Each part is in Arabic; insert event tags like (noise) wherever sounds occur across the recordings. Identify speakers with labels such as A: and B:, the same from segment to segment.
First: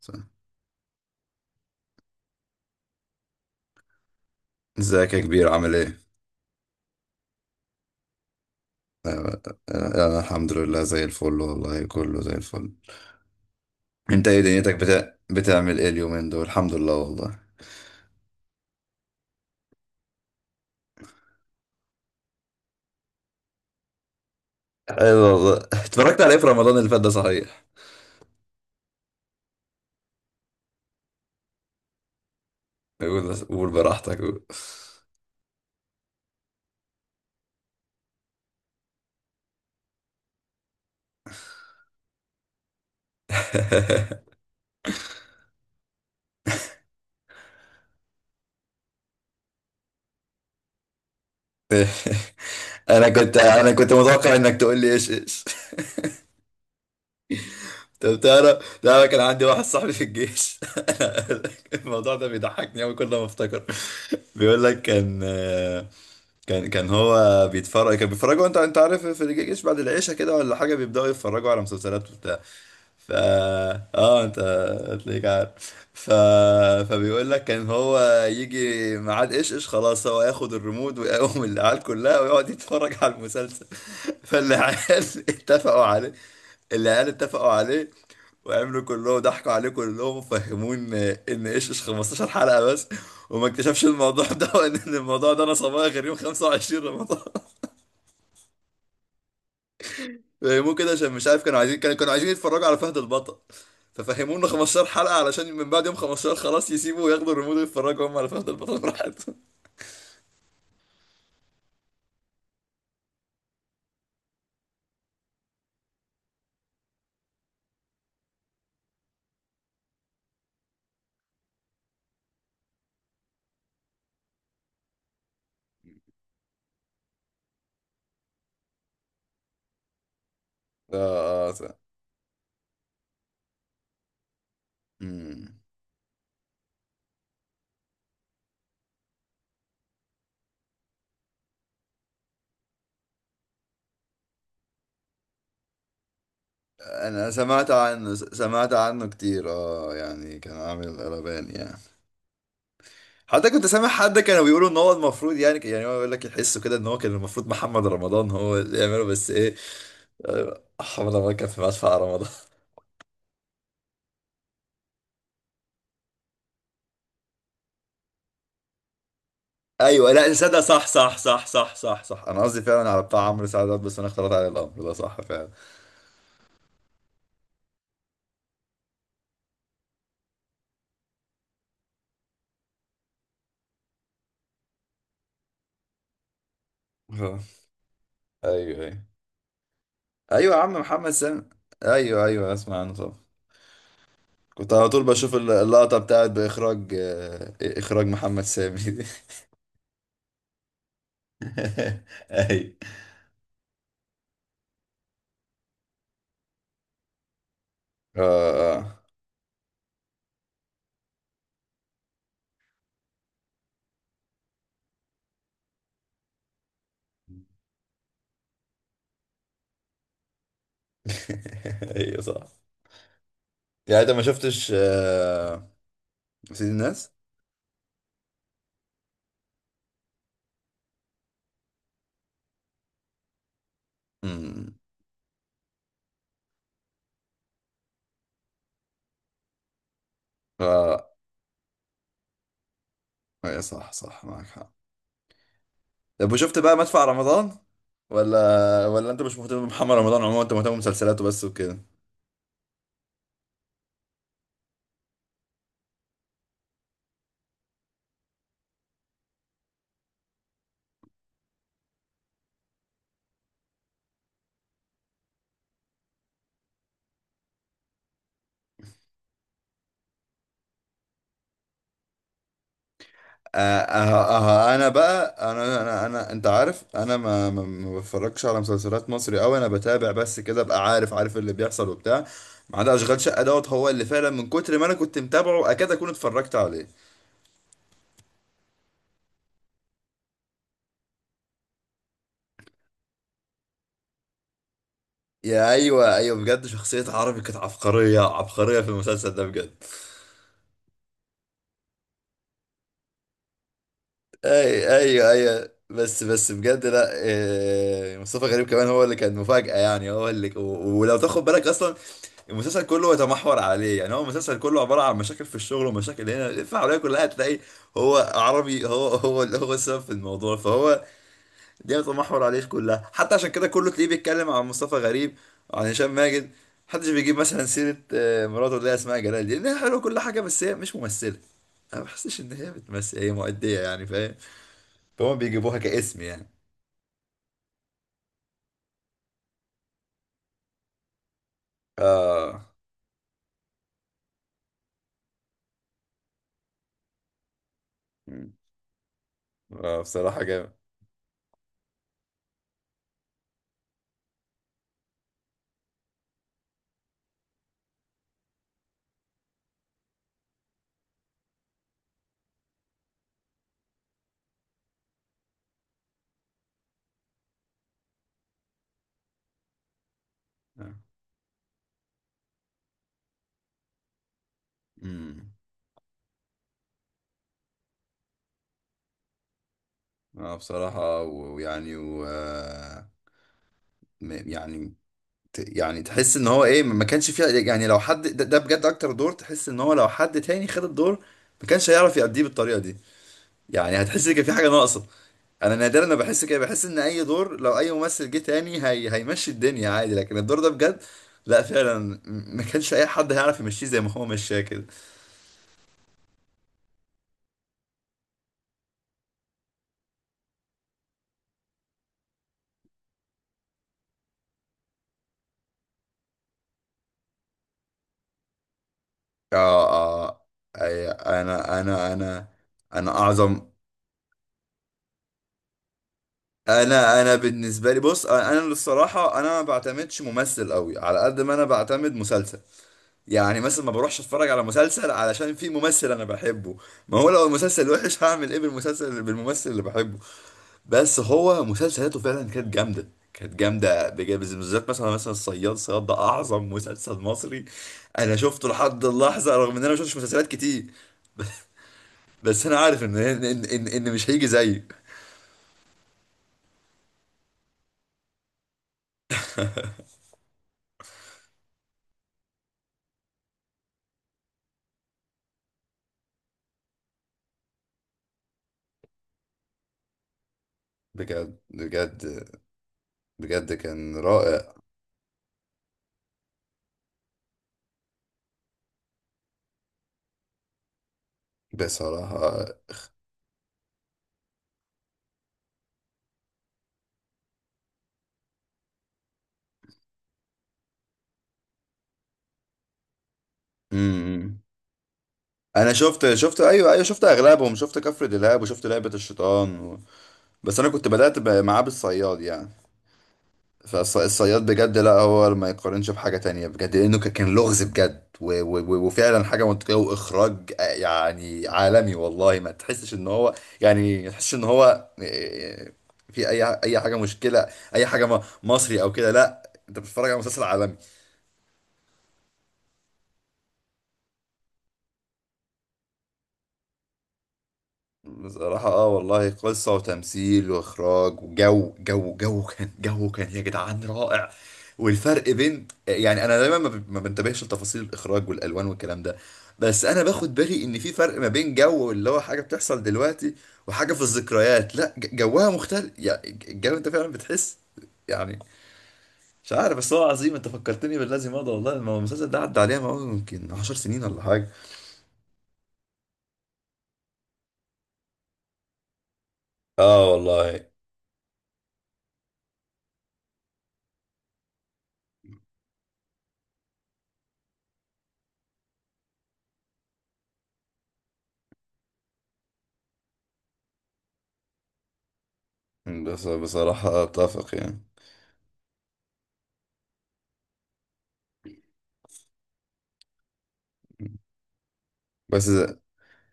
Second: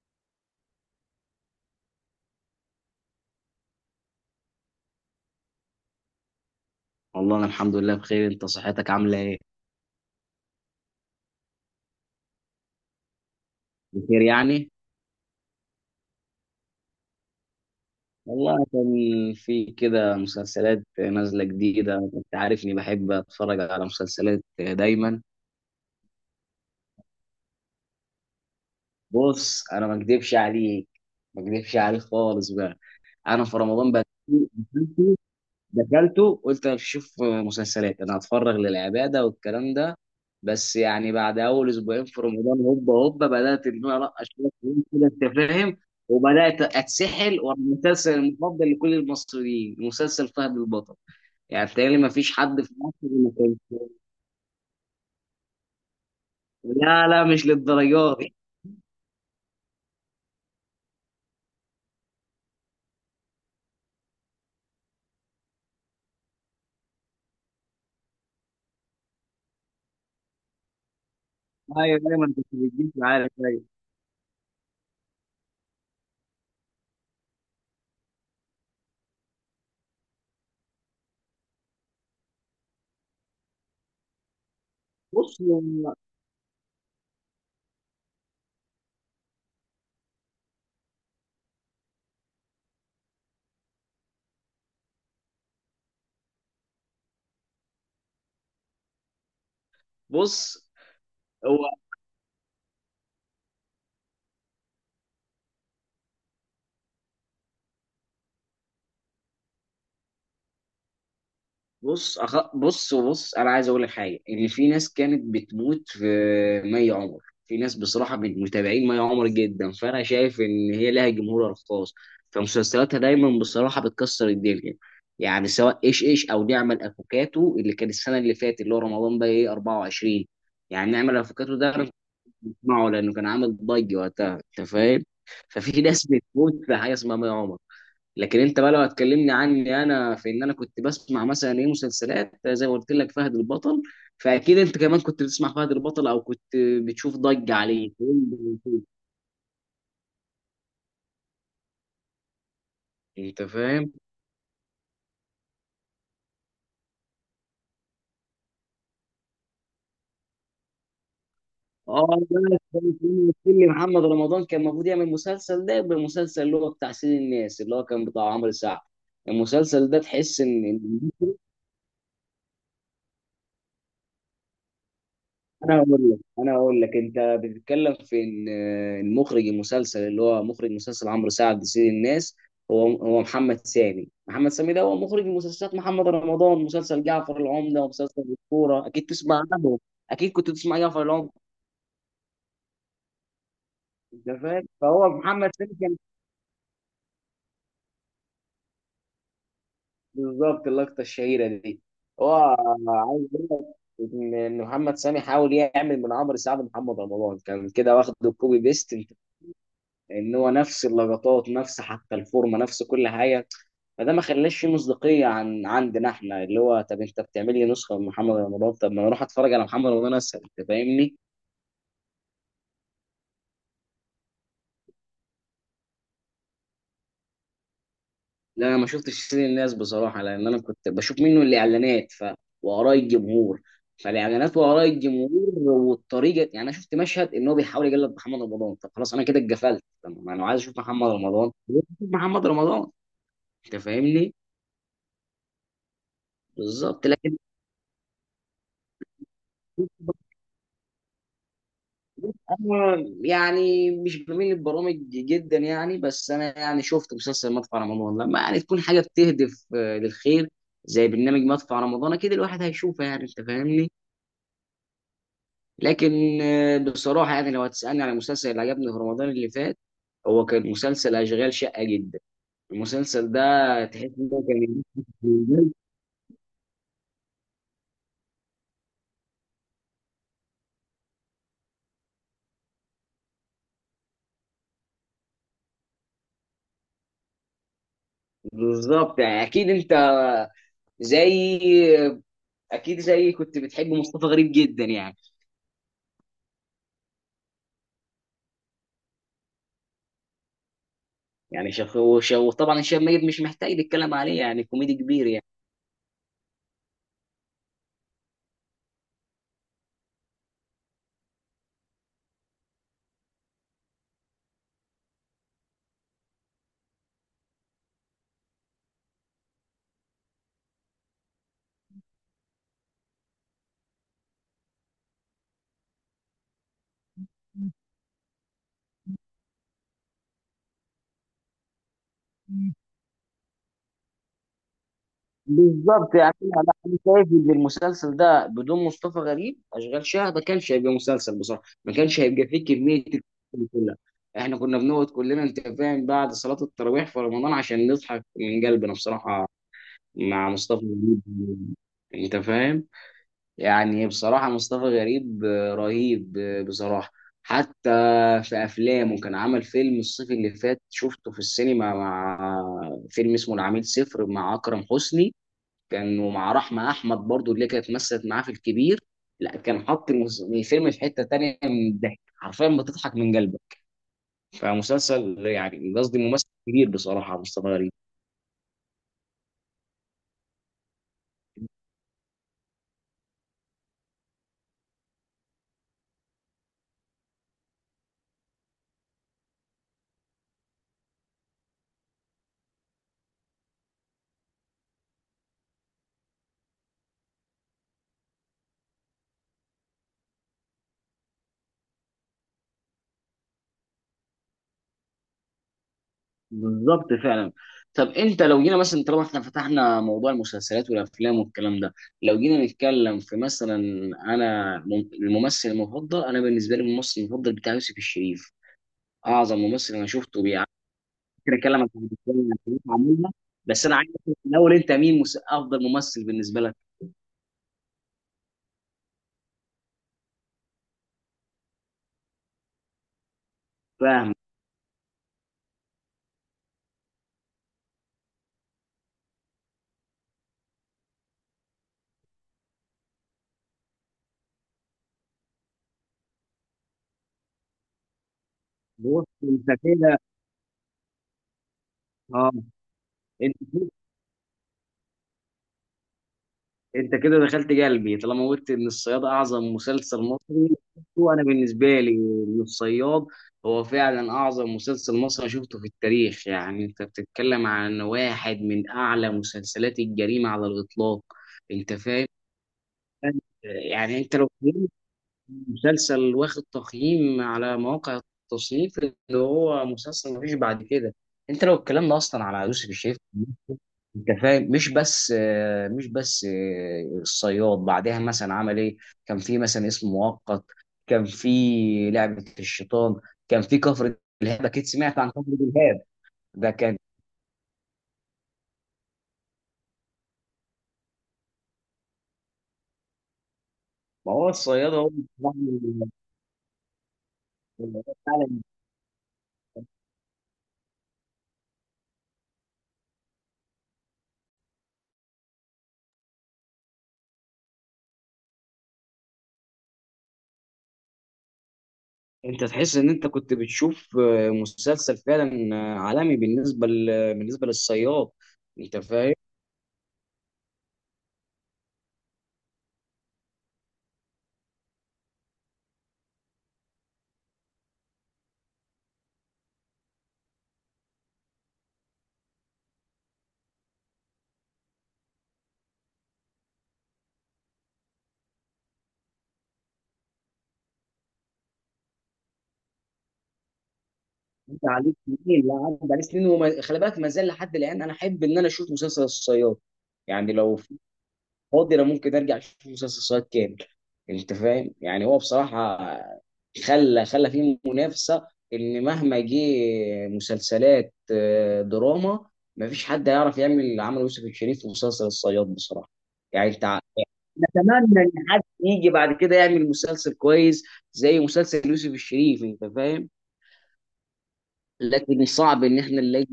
A: صح. ازيك يا كبير عامل ايه؟
B: والله انا الحمد لله بخير، انت صحتك عامله ايه؟
A: آه. آه، انا الحمد لله زي الفل والله، كله زي الفل.
B: بخير
A: انت ايه
B: يعني.
A: دنيتك بتعمل ايه اليومين دول؟ الحمد لله والله.
B: والله كان في كده مسلسلات نازله جديده، انت عارف اني بحب اتفرج على مسلسلات
A: حلو
B: دايما.
A: والله، اتفرجت على ايه في رمضان اللي فات ده صحيح؟
B: بص، انا ما اكدبش عليك، خالص بقى.
A: قول
B: انا في
A: قول
B: رمضان بقى،
A: براحتك قول.
B: دخلته قلت انا مش هشوف مسلسلات، انا هتفرغ للعباده والكلام ده. بس يعني بعد اول اسبوعين في رمضان هوبا هوبا بدات ان انا القى شويه فلوس كده، انت فاهم. وبدات اتسحل، والمسلسل المفضل لكل المصريين مسلسل فهد البطل. يعني تقريبا ما فيش حد في
A: (laughs)
B: مصر
A: انا
B: ما
A: كنت انا
B: كانش.
A: كنت متوقع انك تقول لي ايش ايش.
B: لا، لا، مش للدرجه
A: طب
B: دي.
A: تعرف، لا، كان عندي واحد صاحبي في الجيش. (laughs) الموضوع ده بيضحكني قوي كل ما افتكر. بيقول لك كان هو بيتفرج، كان بيتفرجوا، انت عارف، في الجيش بعد العشاء كده ولا حاجه بيبداوا يتفرجوا على
B: ايوه،
A: مسلسلات
B: دايما
A: وبتاع.
B: كنت بتجيب
A: ف
B: معايا أيوة.
A: اه انت هتلاقيك عارف فبيقول لك كان هو يجي ميعاد ايش ايش، خلاص هو ياخد الريموت ويقوم العيال كلها ويقعد يتفرج على المسلسل. فالعيال (laughs)
B: بص.
A: اتفقوا عليه. العيال اتفقوا عليه وعملوا كلهم، ضحكوا عليه كلهم وفهموه ان ايش ايش 15 حلقة بس. وما اكتشفش الموضوع (laughs) ده، وان إن الموضوع ده انا صبايا غير يوم 25 رمضان.
B: بص
A: فهموه كده عشان مش عارف كانوا عايزين، كانوا عايزين يتفرجوا على فهد البطل. ففهموه انه 15 حلقة علشان من بعد يوم 15 خلاص يسيبوا وياخدوا الريموت ويتفرجوا هم على فهد البطل براحتهم. (laughs)
B: بص، انا عايز اقول لك حاجه ان في ناس كانت بتموت في مي عمر. في ناس بصراحه من متابعين مي عمر جدا، فانا شايف ان هي لها جمهورها الخاص. فمسلسلاتها دايما بصراحه بتكسر الدنيا. يعني سواء ايش ايش او نعمل افوكاتو اللي كان السنه اللي فاتت اللي هو رمضان بقى ايه 24. يعني
A: اه
B: نعمل
A: اه
B: افوكاتو
A: س-
B: ده انا كنت بسمعه لانه كان عامل ضجه وقتها، انت فاهم.
A: مم.
B: ففي ناس بتموت في حاجه اسمها مي عمر. لكن انت بقى لو هتكلمني عني انا، في ان انا كنت بسمع مثلا ايه مسلسلات زي ما قلت لك فهد البطل. فاكيد انت كمان كنت بتسمع فهد البطل او كنت بتشوف
A: انا
B: ضجة
A: سمعت
B: عليه،
A: عنه س- سمعت عنه كتير، اه، يعني كان عامل قلبان يعني.
B: انت
A: حتى كنت سامع
B: فاهم.
A: حد كانوا بيقولوا ان هو المفروض، يعني هو يقول لك يحسوا كده ان هو كان المفروض محمد رمضان هو اللي يعمله، بس ايه، آه، محمد رمضان كان في مدفع
B: اه
A: رمضان.
B: بس، اللي محمد رمضان كان المفروض يعمل مسلسل ده يبقى المسلسل اللي هو بتاع سيد الناس اللي هو كان بتاع عمرو سعد. المسلسل ده
A: ايوه، لا
B: تحس
A: صدق،
B: ان...
A: صح صح صح صح صح صح، انا قصدي فعلا على بتاع عمرو سعدات، بس انا اختلط عليه الامر ده، صح فعلا.
B: انا هقول لك انت بتتكلم في ان المخرج، المسلسل اللي هو مخرج مسلسل عمرو سعد سيد الناس. هو محمد سامي ده هو مخرج مسلسلات محمد رمضان، مسلسل جعفر
A: آه.
B: العمدة ومسلسل
A: ايوه
B: الكورة،
A: ايوه.
B: اكيد تسمع عنه. اكيد كنت
A: ايوه يا عم،
B: تسمع جعفر
A: محمد
B: العمدة.
A: سامي. ايوه ايوه، اسمع عنه طبعا.
B: انت فاهم،
A: كنت على طول
B: فهو
A: بشوف
B: محمد سامي كان...
A: اللقطه بتاعت باخراج آه، اخراج محمد سامي دي.
B: بالظبط، اللقطة الشهيرة دي.
A: (laughs)
B: هو
A: ايوه.
B: عايز اقول لك إن محمد سامي حاول يعمل من عمرو سعد محمد رمضان، كان كده واخد
A: اه.
B: الكوبي بيست.
A: آه.
B: ان هو نفس اللقطات، نفس حتى الفورمه، نفس كل حاجه. فده ما خلاش فيه مصداقيه عن عندنا احنا، اللي هو طب انت بتعمل لي نسخه من محمد رمضان؟ طب ما انا اروح اتفرج على محمد رمضان اسهل، انت فاهمني؟
A: (laughs) ايوه صح. يعني انت ما شفتش سيد الناس؟
B: لا، انا ما شفتش سيد الناس بصراحه، لان انا كنت بشوف منه الاعلانات ف... واراء الجمهور. فالاعلانات
A: امم.
B: واراء الجمهور. والطريقه، يعني انا شفت مشهد ان هو بيحاول يقلد محمد رمضان، طب خلاص انا كده اتقفلت، طب ما انا عايز اشوف محمد
A: اه.
B: رمضان. محمد رمضان،
A: أيوة،
B: انت
A: صح صح،
B: فاهمني؟
A: معاك حق. طب وشفت بقى مدفع
B: بالظبط، لكن...
A: رمضان، ولا انت مش مهتم بمحمد رمضان عموما، انت مهتم بمسلسلاته بس وكده؟
B: أنا يعني مش بميل للبرامج جدا يعني، بس أنا يعني شفت مسلسل مدفع رمضان، لما يعني تكون حاجة بتهدف للخير. زي برنامج مدفع رمضان، أكيد الواحد هيشوفها يعني، أنت فاهمني. لكن بصراحة يعني، لو هتسألني على المسلسل اللي عجبني في رمضان اللي فات. هو كان مسلسل أشغال شقة جدا. المسلسل ده تحس إن هو
A: اه
B: كان...
A: انا بقى،
B: (laughs)
A: انا انت عارف، انا ما بتفرجش على مسلسلات مصري قوي. انا بتابع بس كده ابقى عارف اللي بيحصل وبتاع، ما عدا اشغال شقه دوت، هو اللي فعلا من كتر ما انا كنت متابعه اكاد اكون اتفرجت عليه.
B: بالظبط، يعني أكيد أنت زي، آه، أكيد زي كنت بتحب مصطفى غريب جدا يعني.
A: ايوه ايوه، بجد شخصيه عربي كانت عبقريه عبقريه في المسلسل ده بجد.
B: يعني وطبعا هشام ميت مش محتاج نتكلم عليه، يعني
A: اي
B: كوميدي كبير
A: ايوه
B: يعني.
A: ايوه، بس بجد، لا إيه، مصطفى غريب كمان هو اللي كان مفاجأة، يعني هو اللي ولو تاخد بالك اصلا المسلسل كله يتمحور عليه. يعني هو المسلسل كله عبارة عن مشاكل في الشغل ومشاكل، هنا الفعالية كلها تلاقي هو عربي، هو اللي هو السبب في الموضوع، فهو دي يتمحور عليه كلها. حتى عشان كده كله تلاقيه بيتكلم عن مصطفى غريب وعن هشام ماجد. محدش بيجيب مثلا سيرة مراته اللي هي اسمها جلال دي، لأنها حلوة كل حاجة بس هي مش ممثلة. انا ما بحسش ان هي بتمثل، هي مؤدية يعني، فاهم؟ فهم بيجيبوها
B: بالظبط،
A: كاسم
B: يعني
A: يعني.
B: انا لا، أنا شايف ان المسلسل ده بدون مصطفى غريب اشغال شقه ما كانش هيبقى مسلسل بصراحه، ما كانش هيبقى فيه
A: اه.
B: كميه الكوميديا كلها. احنا كنا بنقعد كلنا، انت فاهم، بعد صلاه التراويح في رمضان عشان نضحك
A: مم.
B: من قلبنا بصراحه.
A: آه، بصراحة
B: مع
A: جامد.
B: مصطفى غريب. انت فاهم. يعني بصراحة مصطفى غريب رهيب، بصراحة. حتى في أفلامه، كان عمل فيلم الصيف اللي فات شفته في السينما مع... فيلم اسمه العميل صفر مع أكرم حسني. كان ومع رحمة أحمد برضو اللي كانت مثلت معاه في الكبير. لا، كان حط الفيلم في حتة تانية من الضحك، حرفيا بتضحك من قلبك. فمسلسل
A: امم.
B: يعني قصدي، ممثل كبير بصراحة مصطفى غريب.
A: اه بصراحة و- ويعني و آه، م- يعني يعني تحس ان هو ايه، ما كانش فيها، يعني لو حد ده بجد، اكتر دور تحس ان هو لو حد تاني خد الدور ما كانش هيعرف يأديه بالطريقة دي. يعني هتحس ان كان في حاجة ناقصة. انا نادرا ما بحس كده، بحس ان اي دور لو اي ممثل جه تاني هي هيمشي الدنيا عادي، لكن الدور ده بجد، لا فعلا، ما كانش اي حد هيعرف يمشيه زي ما هو مشاه كده.
B: بالظبط فعلا. طب انت، لو جينا مثلا، طالما احنا فتحنا موضوع المسلسلات والافلام والكلام ده. لو جينا نتكلم في مثلا... انا الممثل المفضل انا بالنسبه لي، الممثل المفضل بتاع يوسف الشريف. اعظم
A: اه
B: ممثل انا شفته
A: اه أي
B: ممكن اكلمك عن الأفلام اللي كانت
A: انا
B: عاملها.
A: اعظم
B: بس انا عايز أعرف الاول، انت مين افضل ممثل بالنسبه لك؟
A: انا بالنسبه لي، بص، انا للصراحه انا ما بعتمدش ممثل قوي على قد ما انا بعتمد مسلسل. يعني مثلا ما بروحش
B: فاهم.
A: اتفرج على مسلسل علشان في ممثل انا بحبه. ما هو لو المسلسل وحش (laughs) هعمل ايه بالمسلسل بالممثل اللي بحبه؟ بس هو مسلسلاته فعلا كانت جامده. كانت جامده بجد، بالذات مثلا، الصياد ده اعظم مسلسل مصري انا شفته لحد
B: بص
A: اللحظه،
B: انت
A: رغم ان انا ما شفتش
B: كده
A: مسلسلات كتير،
B: اه،
A: بس انا عارف ان ان
B: انت
A: ان, إن مش هيجي زيه.
B: انت كده دخلت قلبي طالما قلت ان الصياد اعظم مسلسل مصري. شفته انا بالنسبه لي. إن الصياد هو فعلا اعظم مسلسل مصري شفته في التاريخ، يعني انت بتتكلم عن واحد من اعلى مسلسلات الجريمه على الاطلاق.
A: بجد
B: انت فاهم.
A: بجد. بجد كان
B: يعني انت لو...
A: رائع.
B: مسلسل واخد تقييم على مواقع التصنيف اللي... هو مسلسل مفيش بعد كده. انت لو اتكلمنا اصلا
A: بصراحة.
B: على يوسف الشريف. انت فاهم، مش بس الصياد بعدها مثلا عمل ايه. كان في مثلا اسم مؤقت. كان في لعبة الشيطان. كان في كفر
A: امم.
B: دلهاب، اكيد سمعت عن كفر
A: انا
B: دلهاب.
A: شفت شفت
B: ده
A: ايوه
B: كان...
A: ايوه، شفت اغلبهم، شفت كفر دلهاب وشفت لعبة الشيطان بس انا كنت بدأت معاه بالصياد يعني.
B: ما هو
A: فالصياد
B: الصياد
A: بجد، لا
B: هو
A: هو ما يقارنش بحاجة تانية بجد، لأنه كان لغز بجد و
B: بيعمل-
A: و و وفعلا حاجة منطقية وإخراج، آه، يعني عالمي والله، ما تحسش إن هو، يعني ما تحسش إن هو في أي حاجة مشكلة، أي حاجة مصري أو كده، لا، أنت بتتفرج على مسلسل عالمي.
B: انت تحس ان انت كنت بتشوف مسلسل فعلا عالمي بالنسبه بالنسبه للصياد.
A: بصراحة
B: انت
A: اه
B: فاهم.
A: والله، قصة وتمثيل واخراج، وجو جو جو كان جو كان يا جدعان رائع. والفرق بين، يعني، انا دايما ما بنتبهش لتفاصيل الاخراج والالوان والكلام ده، بس انا باخد بالي ان في فرق ما بين جو اللي هو حاجة بتحصل دلوقتي وحاجة في الذكريات، لا جوها مختلف. يعني الجو انت فعلا بتحس. يعني، مش عارف بس هو عظيم. انت فكرتني بالذي مضى والله. ما هو المسلسل ده عدى عليها ما هو يمكن 10 سنين ولا حاجة.
B: انت عليك سنين، لا، عدى عليك سنين وما... خلي بالك ما زال لحد الان انا احب ان انا اشوف مسلسل الصياد.
A: اه
B: يعني لو
A: والله.
B: فاضي، انا ممكن ارجع اشوف مسلسل الصياد كامل. انت فاهم، يعني هو بصراحه خلى فيه منافسه. ان مهما جه مسلسلات دراما، مفيش حد هيعرف يعمل عمل يوسف الشريف في مسلسل الصياد بصراحه.
A: بس
B: يعني انت،
A: بصراحة اتفق يعني.
B: نتمنى ان حد يجي بعد كده يعمل مسلسل كويس زي مسلسل يوسف الشريف، انت فاهم. لكن
A: بس
B: صعب ان احنا نلاقي.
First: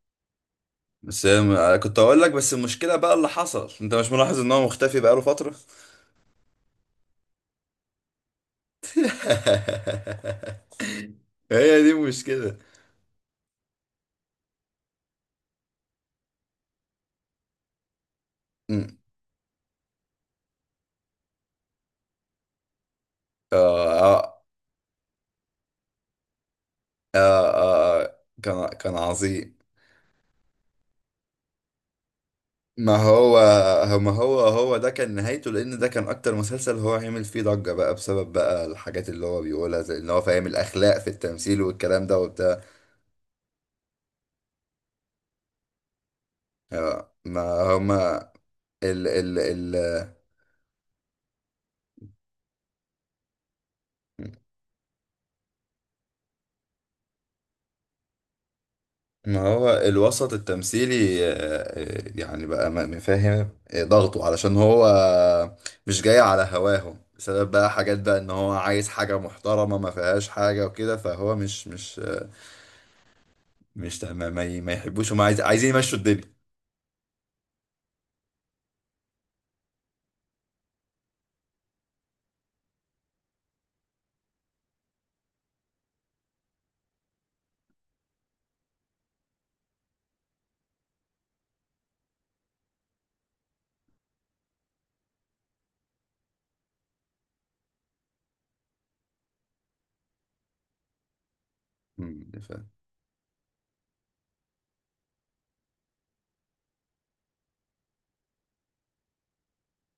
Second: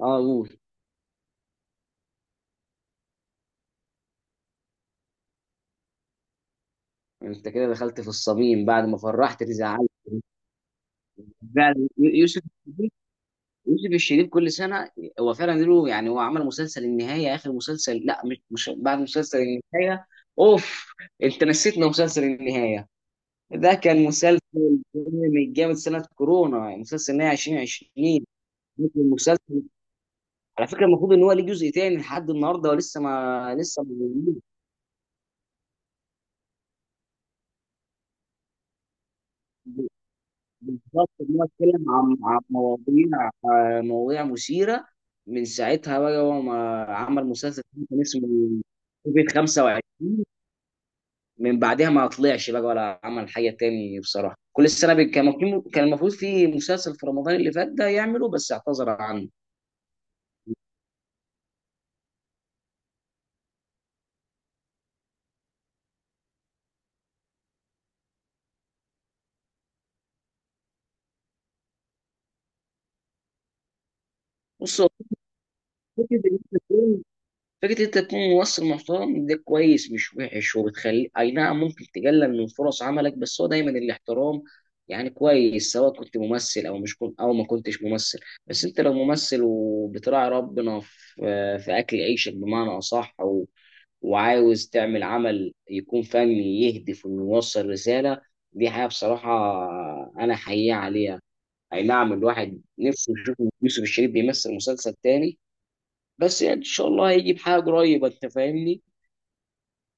B: اه، قول.
A: بس أنا كنت اقول لك، بس المشكله بقى اللي حصل، انت مش ملاحظ ان هو مختفي بقاله فتره؟
B: انت كده دخلت في الصميم، بعد ما فرحت تزعلت.
A: (laughs) هي
B: فعلا
A: دي
B: يوسف
A: المشكله.
B: الشريف، يوسف الشريف كل سنه. هو فعلا له، يعني هو عمل مسلسل النهايه اخر مسلسل، لا مش
A: أمم.
B: بعد مسلسل النهايه. اوف، انت نسيتنا مسلسل النهايه. ده كان
A: آه
B: مسلسل جامد جامد، سنه كورونا مسلسل النهايه
A: آه آه،
B: 2020.
A: كان
B: ممكن
A: عظيم.
B: مسلسل، على فكره المفروض ان هو ليه جزء تاني لحد النهارده
A: ما
B: ولسه
A: هو
B: ما لسه ما
A: ما هو
B: موجود.
A: هو ده كان نهايته، لان ده كان اكتر مسلسل هو عمل فيه ضجة بقى بسبب بقى الحاجات اللي هو بيقولها زي ان هو فاهم الاخلاق في
B: بالظبط، ان هو
A: التمثيل
B: اتكلم
A: والكلام
B: عن
A: ده
B: عن
A: وبتاع.
B: مواضيع مثيره. من ساعتها بقى هو ما عمل
A: ما
B: مسلسل تاني، كان
A: هما
B: اسمه
A: ال
B: كوفيد
A: ال ال
B: 25. من بعدها ما طلعش بقى ولا عمل حاجه تاني بصراحه، كل سنه كان المفروض في مسلسل في رمضان اللي فات ده يعمله، بس اعتذر عنه.
A: ما هو الوسط التمثيلي يعني بقى فاهم ضغطه علشان هو مش جاي على هواه، بسبب بقى حاجات، بقى ان هو عايز حاجة محترمة ما فيهاش حاجة وكده، فهو مش مش آه، مش ما, ما ما
B: بص، هو
A: يحبوش، هم عايزين يمشوا الدنيا.
B: فكره، فكرة إن أنت تكون ممثل محترم ده كويس مش وحش، وبتخلي أي نعم ممكن تقلل من فرص عملك، بس هو دايما الاحترام. يعني كويس سواء كنت ممثل أو مش كنت أو ما كنتش ممثل. بس أنت لو ممثل وبتراعي ربنا في أكل عيشك بمعنى أصح وعاوز تعمل عمل يكون فني يهدف إنه يوصل رسالة. دي حاجة بصراحة أنا حقيقة عليها. أي نعم،
A: مم، ف-
B: الواحد نفسه يشوف يوسف الشريف بيمثل مسلسل تاني. بس يعني ان شاء الله هيجي بحاجه قريبه، انت فاهمني.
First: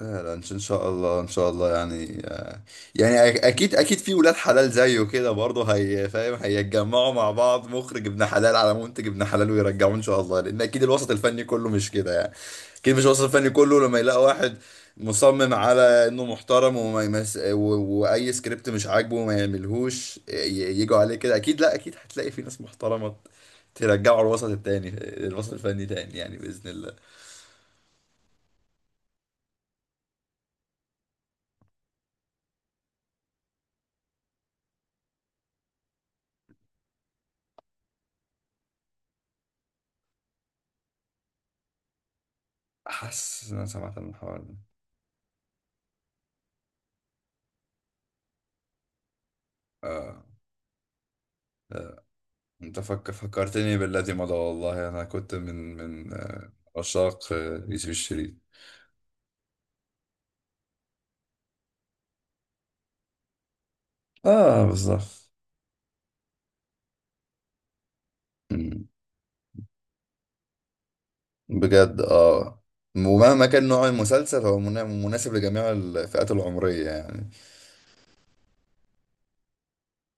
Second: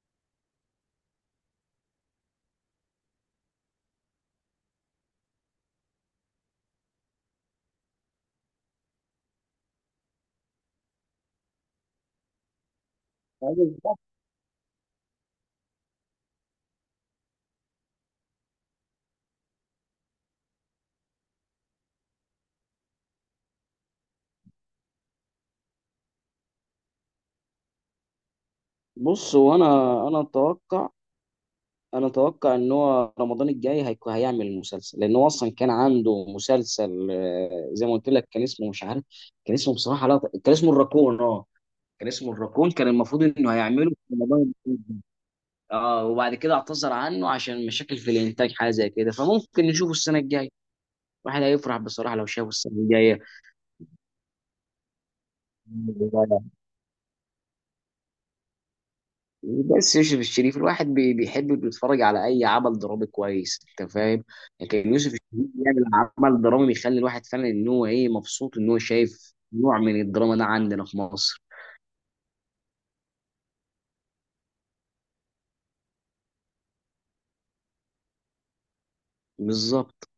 A: لا لا، ان شاء إن شاء الله، ان شاء الله يعني، آه، يعني اكيد في ولاد حلال زيه كده برضه، هي فاهم، هيتجمعوا مع بعض، مخرج ابن حلال على منتج ابن حلال ويرجعوه ان شاء الله، لان اكيد الوسط الفني كله مش كده يعني. اكيد مش الوسط الفني
B: أيوة
A: كله لما
B: بالظبط.
A: يلاقي واحد مصمم على انه محترم، وما واي سكريبت مش عاجبه ما يعملهوش، يجوا عليه كده. اكيد، لا اكيد، هتلاقي في ناس محترمة ترجعوا الوسط التاني، الوسط الفني تاني يعني باذن الله.
B: بص هو انا، انا اتوقع انا اتوقع ان هو رمضان الجاي هيكون هيعمل المسلسل، لان هو اصلا كان عنده مسلسل زي ما قلت لك، كان اسمه مش عارف. كان اسمه بصراحه، لا، كان اسمه الراكون، اه. كان اسمه الراكون، كان المفروض
A: حاسس
B: انه
A: ان انا
B: هيعمله
A: سمعت عن
B: في
A: الحوار
B: رمضان
A: ده.
B: الجاي. اه، وبعد كده اعتذر عنه عشان مشاكل في الانتاج حاجه زي كده، فممكن نشوفه السنه
A: اه.
B: الجايه. الواحد هيفرح
A: آه،
B: بصراحه لو شافه السنه
A: انت فكرتني بالذي مضى والله. انا كنت من من
B: الجايه.
A: آه، عشاق، آه، يوسف الشريف.
B: بس يوسف الشريف، الواحد بيحب بيتفرج على اي عمل درامي كويس، انت فاهم.
A: اه
B: لكن يوسف
A: بالظبط.
B: الشريف بيعمل عمل درامي بيخلي الواحد فعلا ان هو ايه مبسوط ان هو
A: مم.
B: شايف نوع من الدراما ده عندنا في مصر.
A: بجد اه. ومهما كان نوع المسلسل هو مناسب لجميع الفئات العمرية يعني.
B: بالظبط،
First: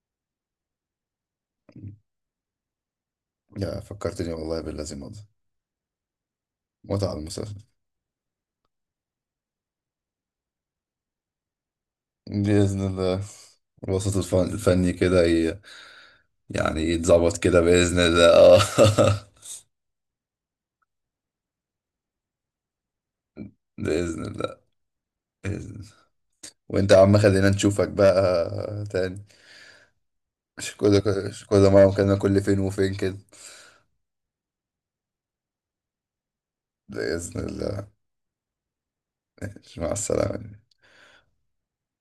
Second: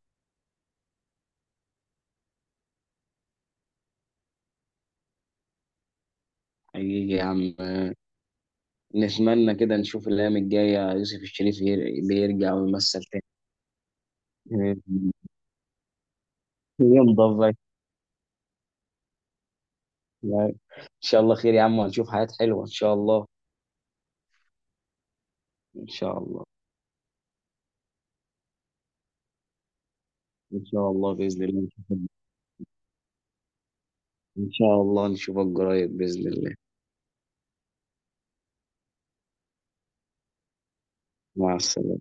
A: يا فكرتني والله بالذي مضى.
B: حقيقي
A: متعة
B: يا
A: المسلسل.
B: عم. آه، نتمنى كده نشوف الايام الجايه يوسف الشريف بيرجع
A: بإذن
B: ويمثل
A: الله.
B: تاني.
A: الوسط الفني كده
B: (laughs)
A: يعني يتظبط
B: ينضف بقى.
A: كده بإذن الله، اه. (laughs)
B: ان شاء الله خير يا عم، وهنشوف حاجات حلوه ان شاء الله.
A: بإذن الله. بإذن
B: ان
A: الله.
B: شاء الله.
A: وانت يا عم خلينا نشوفك بقى تاني.
B: ان
A: مش
B: شاء
A: كل
B: الله باذن
A: مش
B: الله.
A: كل مرة مكالمة، كل فين وفين كده.
B: ان شاء الله نشوفك قريب باذن الله.
A: بإذن الله. ماشي، مع السلامة.
B: مع السلامه.